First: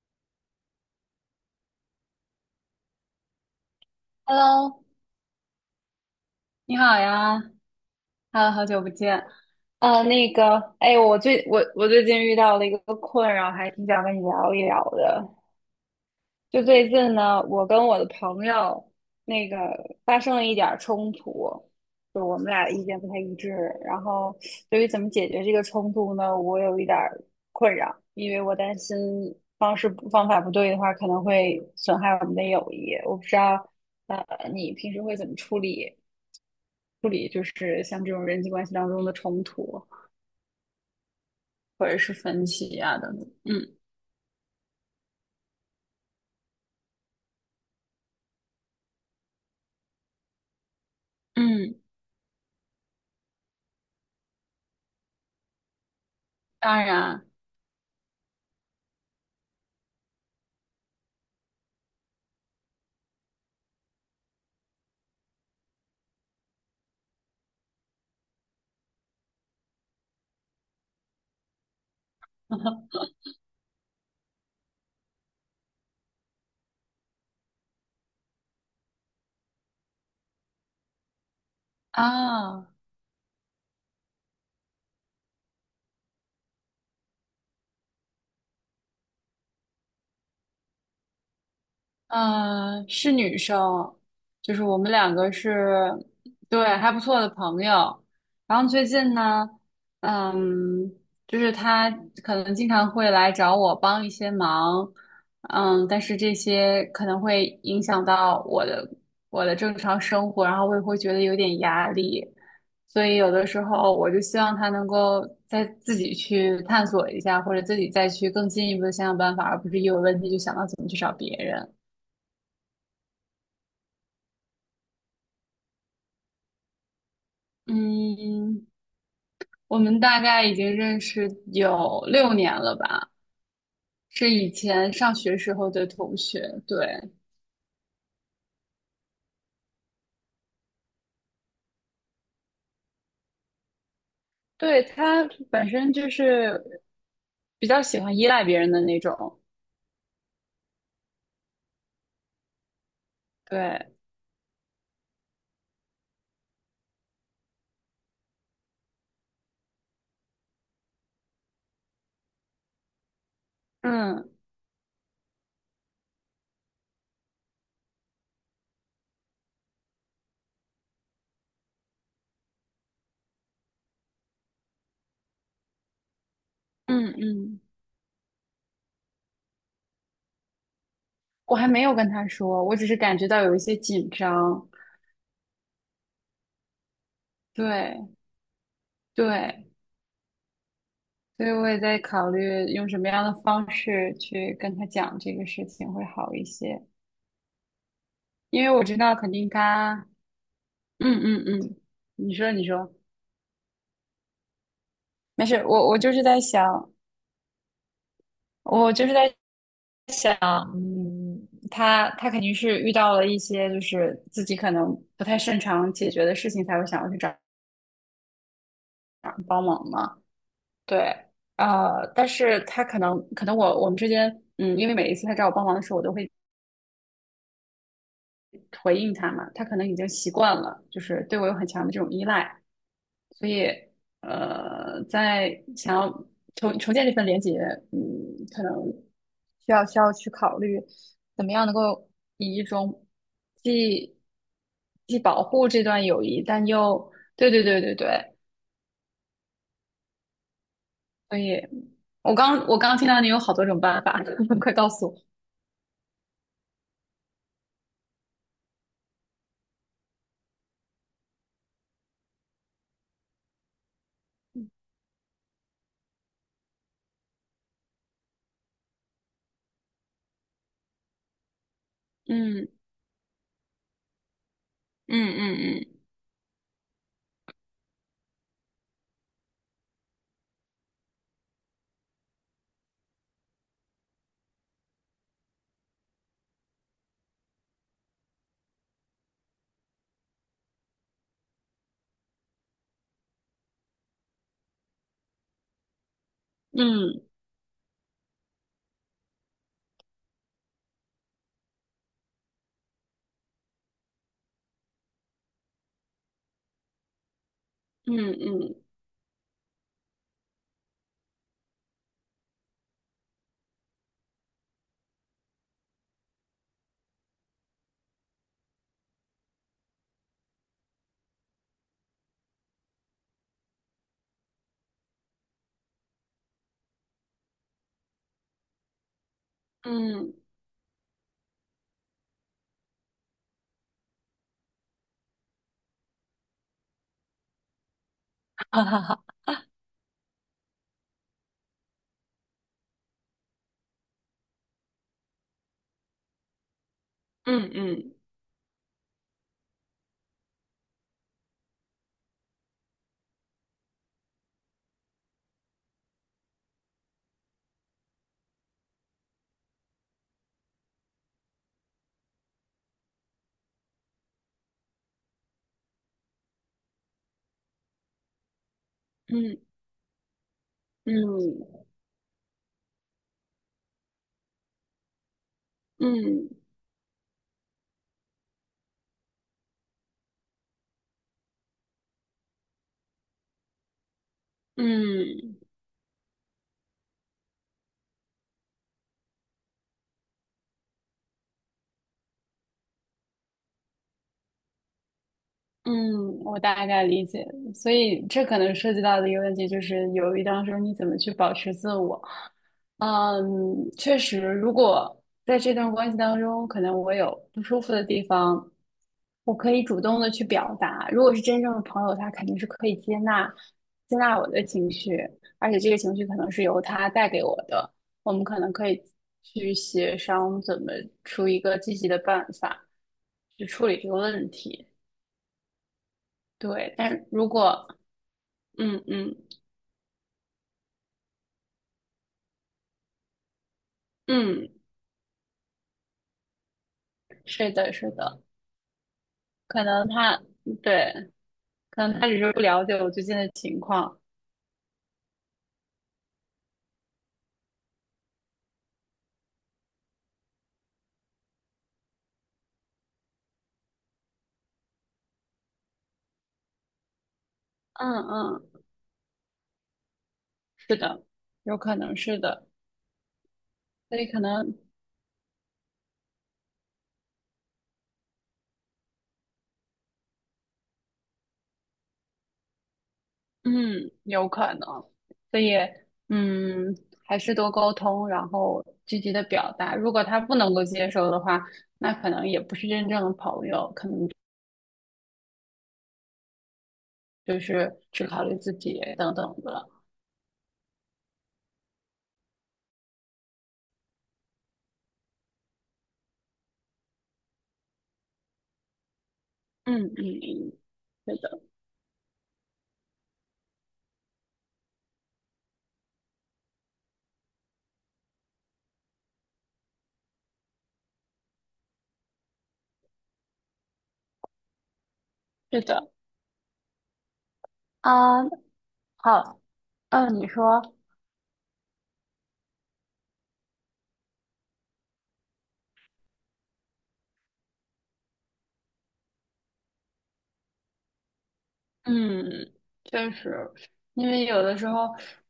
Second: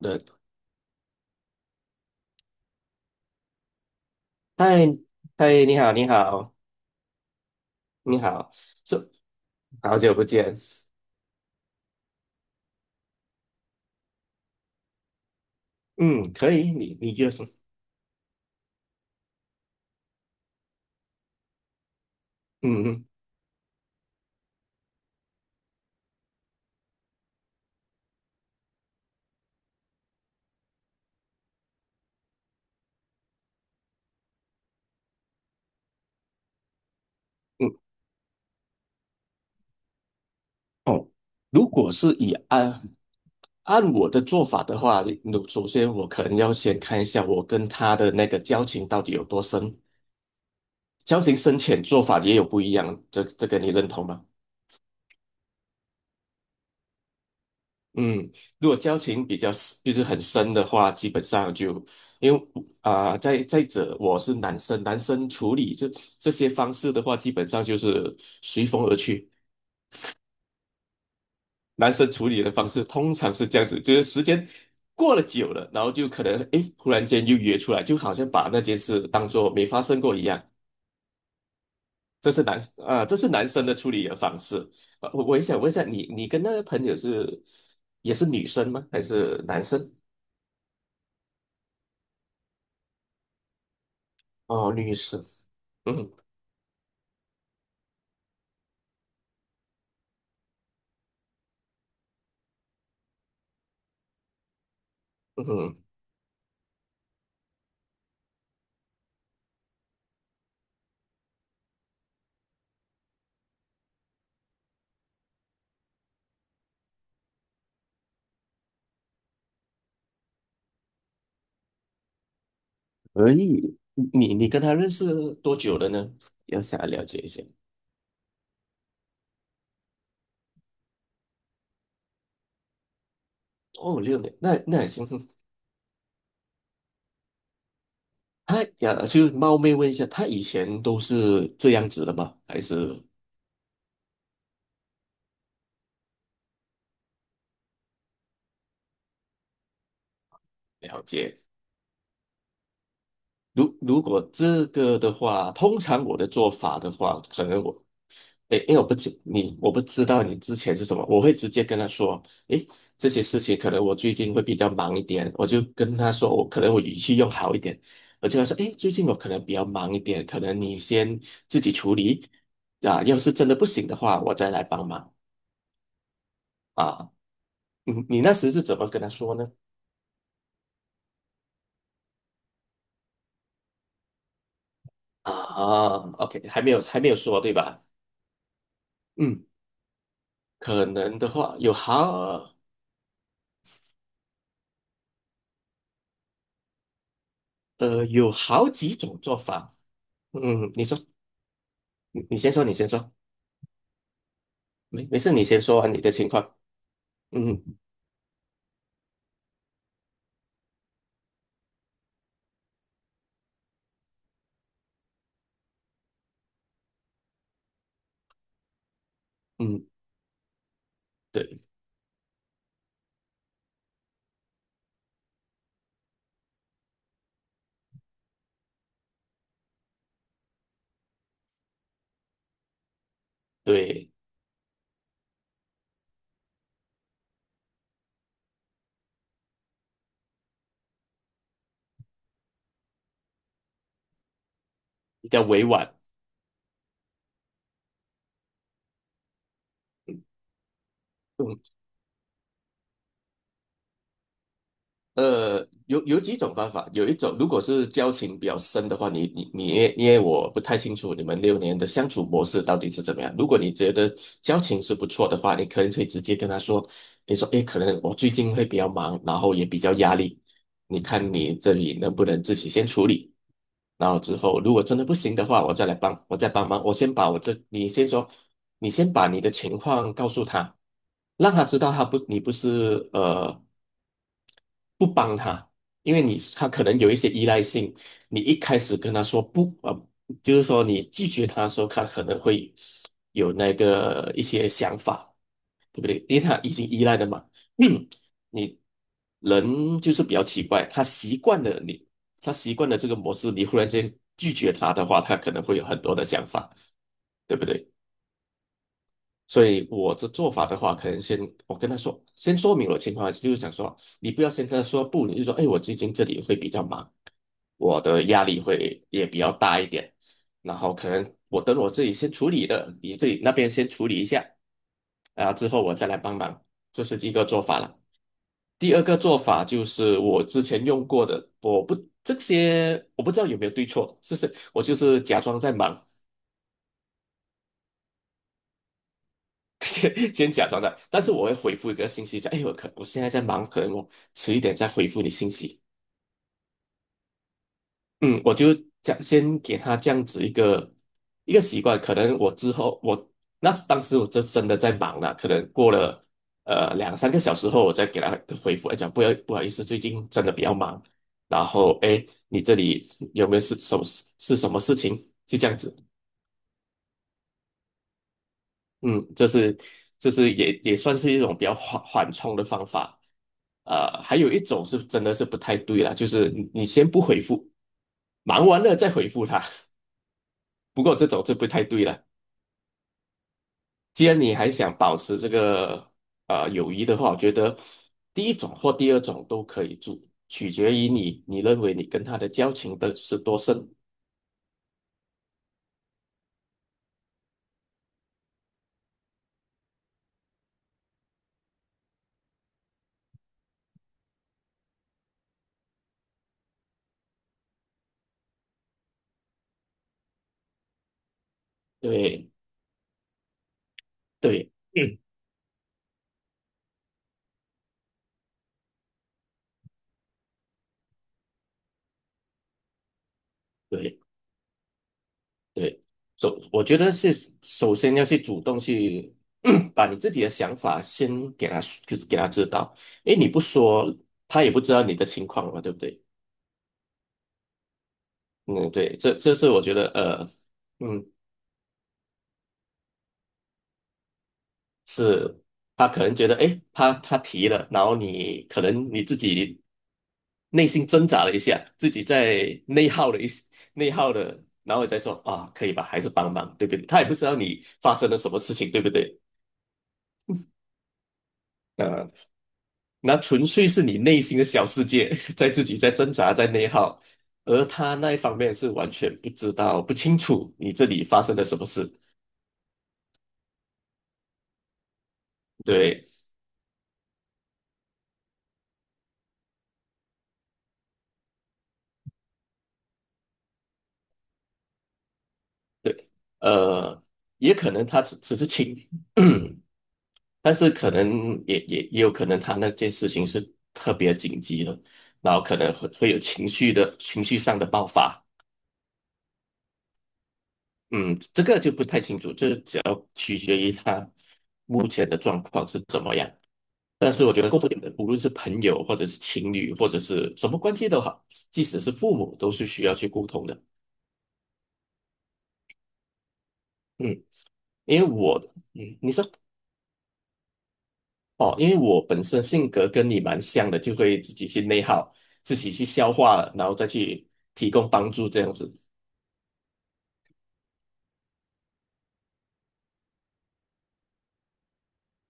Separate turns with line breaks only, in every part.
对，
Hello，
嗨，嗨，你好，你好，
你好呀
你好，
，Hello，好久不
是
见。
好久不
那
见。
个，哎，我最近遇到了一个困扰，还挺想跟你聊一聊的。
嗯，可
就
以，
最
你
近
就
呢，
说，
我跟我的朋友那个发生了一点儿冲突，就我们俩
嗯
意见
嗯
不太一致。然后对于怎么解决这个冲突呢，我有一点儿困扰，因为我担心方法不对的话，可能会损害我们的友谊。我不知道，呃，你平时会怎么处理？处理，就
嗯，
是像这种人际关系当中的冲突
哦，如
或
果
者
是
是
以
分歧
按
啊等等。嗯
按我的做法的话，那首先我可能要先看一下我跟他的那个交情到底有多深，交情深
嗯，
浅做法也有不一样，这个你认同吗？
当然
嗯，如果交情比较 就是很深的话，基本上就因为再者，我是男生，男生处理这些方式的话，基本上就是随风而去。男生处理的方式 通常是这样子，就是时间过了久了，然后就可能诶，忽然间又约出来，就好像把那件事当做没发生过一样。这是男
啊。
这是男生的处理的方式。我也想问一下，你跟那个朋友是也是女生吗？还是男生？
嗯，是女生，就是
哦，
我们
律
两
师，
个是，
嗯哼
对，还不错的朋友。然后最近呢，嗯，就是她可能经常会来找我帮一些忙，
嗯哼，
嗯，但是这些可能会影响到我的正常生活，然后我也会觉得有点压力，所以有的时候我就希望她能够再自己去探索一下，或者自己再去更进一步的想想办法，而不是一有问题就想到怎么去找别人。
可以。你跟他认识多久了呢？要想要了解一下。
嗯，我们大概已经认识有6年了吧，
哦，六
是
年，
以
那那也
前
行。
上学时候的同学。对，
他呀，就是冒昧问一下，他以前都是这样子的吗？还是
对，他本身就是比较喜欢依赖别人的那种。
了解？如
对，
如果这个的话，通常我的做法的话，可能我诶，因为我不知你，我不知道你之前是什么，我会直接跟他说，诶，这些事情可能我最近
嗯
会比较忙一点，我就跟他说，我可能我语气用好一点，我就跟他说，诶，最近我可能比较忙一点，可能你先自己处理，啊，要是真的不行的话，我再来帮忙啊。
嗯嗯，
你你那时是怎么跟他说呢？
我还没有跟他说，我只是感觉到有一些紧张。
啊，OK,还没有还没有说对吧？
对
嗯，
对，
可能的
所以
话
我
有
也在考
好
虑用什么样的方式去跟他讲这个事情会好一些，
有
因
好
为我
几
知道
种
肯
做
定
法，
他，
嗯，你说，
嗯嗯嗯，
你
你
你先
说
说，
你
你先
说。
说。没事，你
没事，
先说
我
完
我
你的
就是
情
在
况。
想，
嗯
我就是在想，嗯，他肯定是遇到了一些就是自己可能不太擅长解决的事情，才会想要去找找人帮
嗯，
忙嘛。对，
对
但是他可能我们之间，嗯，因为每一次他找我帮忙的时候，我都会回应他嘛，他可能已经习惯了，就是对我有很强的这种依赖，所以
对，
在想要重建这份连接，嗯，可能需要去考虑怎么样能够以一种既既
比较
保
委
护这
婉。
段友谊，但又对对对对对，所以
嗯。
我刚听到你有好多种办法，快告诉我，
呃，有有几种方法，有一种如果是交情比较深的话，你因为我不太清楚你们六年的相处模式到底是怎么样。如果你觉得交情是不错的话，你可能可以直接跟他说，你说，诶，可能我最近会比较忙，然后也比较压力，你看你这里能不能自己
嗯
先处理，然后之后如果真的不
嗯
行的话，我
嗯
再来帮，我再帮忙，我先把我这，你先说，你先把你的情况告诉他。让他知道他不，你不是不帮他，因为你他可能有一些依赖性，你一开始跟他说不啊，就是说你拒绝他的时候，他可能会有那个一些想法，对不对？因为他已
嗯
经依赖了
嗯
嘛。嗯，你人就是比较奇怪，他习惯了你，他习惯了这个模式，你忽然间拒绝他的话，他可能会有很多的想法，对不对？
嗯嗯
所以我的做法的话，可能先我跟他说，先说明我的情况，就是想说，你不要先跟他说不，你就说，哎，我最近这里会比较忙，我的压力会也比较大一点，然后可能我等我自己先处理了，你自己那边先处理一下，然后之后我再来帮忙，这是第一个做法了。第二个做法就是
嗯，
我之前用过的，我不这些我不知道有没有对错，就是我就是假装在忙，
哈哈哈，
先 先假装的，但是我会回复一个信息讲，哎，我现在在忙，可能我迟一点再回复你信息。
嗯嗯。
嗯，我就讲先给他这样子一个一个习惯，可能我之后我那当时我这真的在忙了，可能过了两三个小时后，我再给他回复，哎，讲不要不好意思，最近真的比较忙，然后哎，诶你这里有没有是什么是什么事情？就这样子。嗯，
嗯
这是也也算是一种比较
嗯
缓冲的方法。还有一种是真的是不太对了，就是
嗯
你先不回复，忙完了再回复他。不过这种就不太对了。既然你还想保持这
嗯，
个友谊的话，我觉得第一种或第二种都可以做，取决于你认为你跟他的交情的是多深。
嗯，我大概理解，所以这可能涉及到的一个问题就是，犹豫当中你怎么去保持自我？嗯，确实，如果在这段关系当中，可能我有不舒服的地方，我可以主动的去表达。如果是真正的朋友，他肯
对
定是可以接纳我的
对，
情绪，
嗯，
而且这个情绪可能是由他带给我的，我们可能可以去协商怎么出一个积极的办法去处理这个
对。
问题。
对，我
对，
觉得
但
是
如
首
果
先要去主动
嗯
去
嗯
把你自己的想法先给他就是给他知道，因为你不说，他
嗯，
也不知道你的情况嘛，对不对？
是的，是的，
嗯，对，这是我
可
觉得，
能他嗯对，
嗯，
可能他只是不了解我最近的情况。
是他可能觉得诶，他提了，然后你可能你自己内心挣扎了一下，自己在内耗了一内耗了，然后你再说啊，可以吧，还是帮忙，对不对？他也不知道你发
嗯
生了什么
嗯，
事情，对不对？
是的，有可能
呃。
是的，
那纯粹是你
所以
内
可
心的
能
小世界，在自己在挣扎，在内耗，而他那一方面是完全不知道、不清楚你这里发生了什么事。
嗯，有可能，所以
对
嗯，还是多沟通，然后积极的表达。如果他不能够接受的话，那可能也不是真正的朋友，可能
对，呃，
就
也可
是
能他
只
只
考虑
只是
自己
情，
等等 的。
但是可能也也也有可能他那件事情是特别紧急的，然后可能会会有情绪上的爆发。
嗯嗯嗯，是
嗯，这
的，
个就不太清楚，这只要取决于他目前的状况是怎么样。但是我觉得共同点的，无论是朋友，或者是情侣，或者是什么关系都好，即使是父母，都是需要去沟通的。
是的
嗯，因为
啊，
我嗯，你说
好。嗯，你说，
哦，因为我本身性格跟你蛮像的，就会自己去内耗，自己去消化了，然后再去提供帮助这样子。
嗯，确实，因为有的时候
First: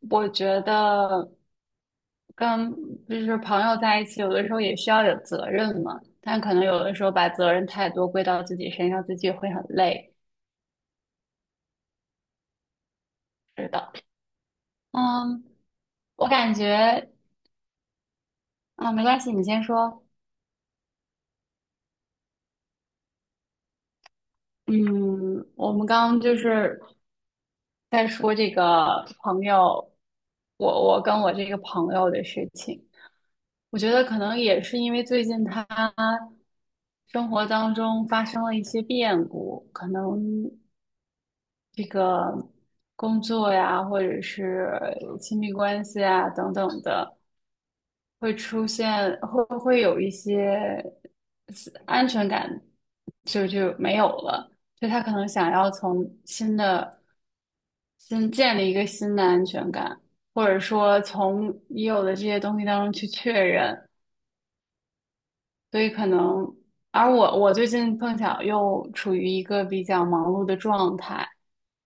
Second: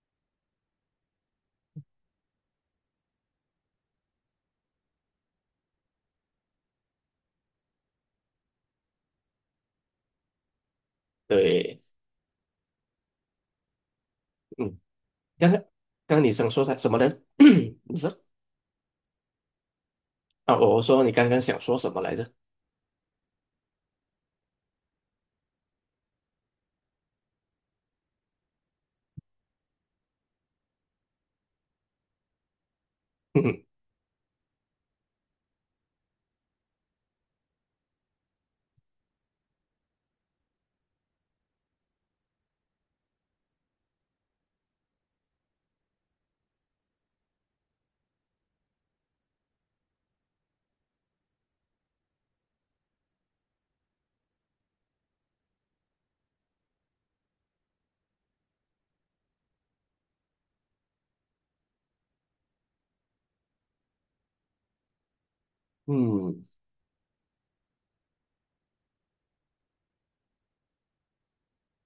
我觉得跟就是朋友在一起，有的时候也需要有责任嘛，但可能有的时候把责任太多归到自己身上，自己会很累。
对，
是的，
嗯，
嗯，
刚刚刚刚
我
你想
感
说什么
觉
呢？你说
啊，没关系，你先说。
啊，我说你刚刚想说什么来着？
嗯，我们刚刚就是再说这个朋友，我跟我这个朋友的事情，
嗯
我觉得可能也是因为最近他生活当中发生了一些变故，可能这个工作呀，或者是亲密关系啊等等的，会出现会会有一些安全感就没有了，就他可能想要从新的。先建立一个新的安全感，或者说从已有的这些东西当中去确认。所以可
嗯
能，而我最近碰巧又处于一个比较忙碌的状态，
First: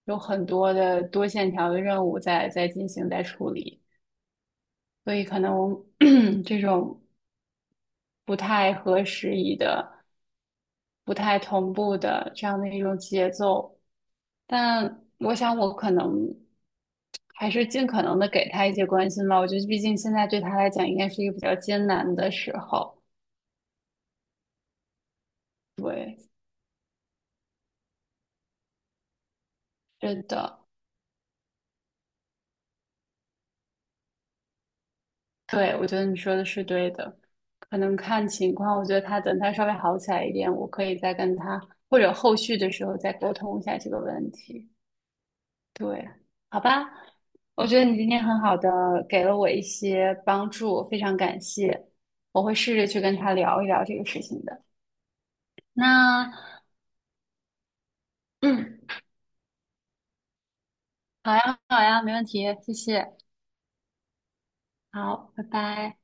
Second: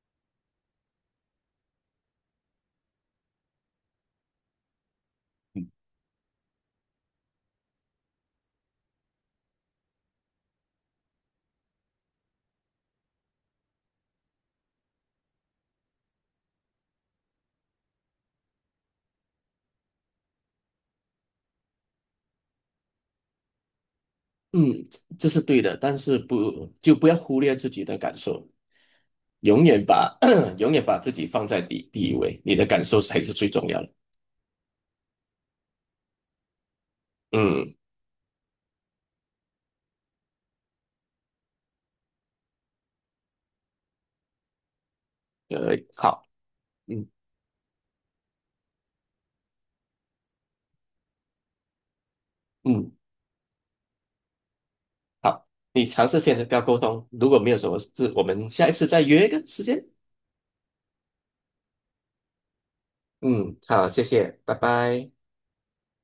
有很多的多线条的任务在进行在处理，所以可能 这种不太合时宜的。不太同步的这样的一种节奏。但我想，我可能还是尽可能的给他一些关心吧。我觉得，毕竟现在对他来讲，应该是一个比较艰难的时候。
嗯，这是对的，但是
对，
不要忽略自己的感受。永远把
是 的，
永远把自己放在第一位，你的感受才是最重要的。
对，我觉得你说的是对的。
嗯，
可能看情况，我觉得等他稍微好起来一点，我可以再跟他，或者后续的时候再沟通一下这个问题。对，
好，
好吧，
嗯
我觉得你今天很好的给了我一些帮助，非常感谢。我会试着
嗯，
去跟他聊一聊这个事情的。
好，你尝试
那，
先跟他沟通，如果没有什么事，我们下一
嗯，
次再约一个时间。
好呀，好呀，没问题，谢谢。
嗯，好，谢谢，拜拜。
好，拜拜。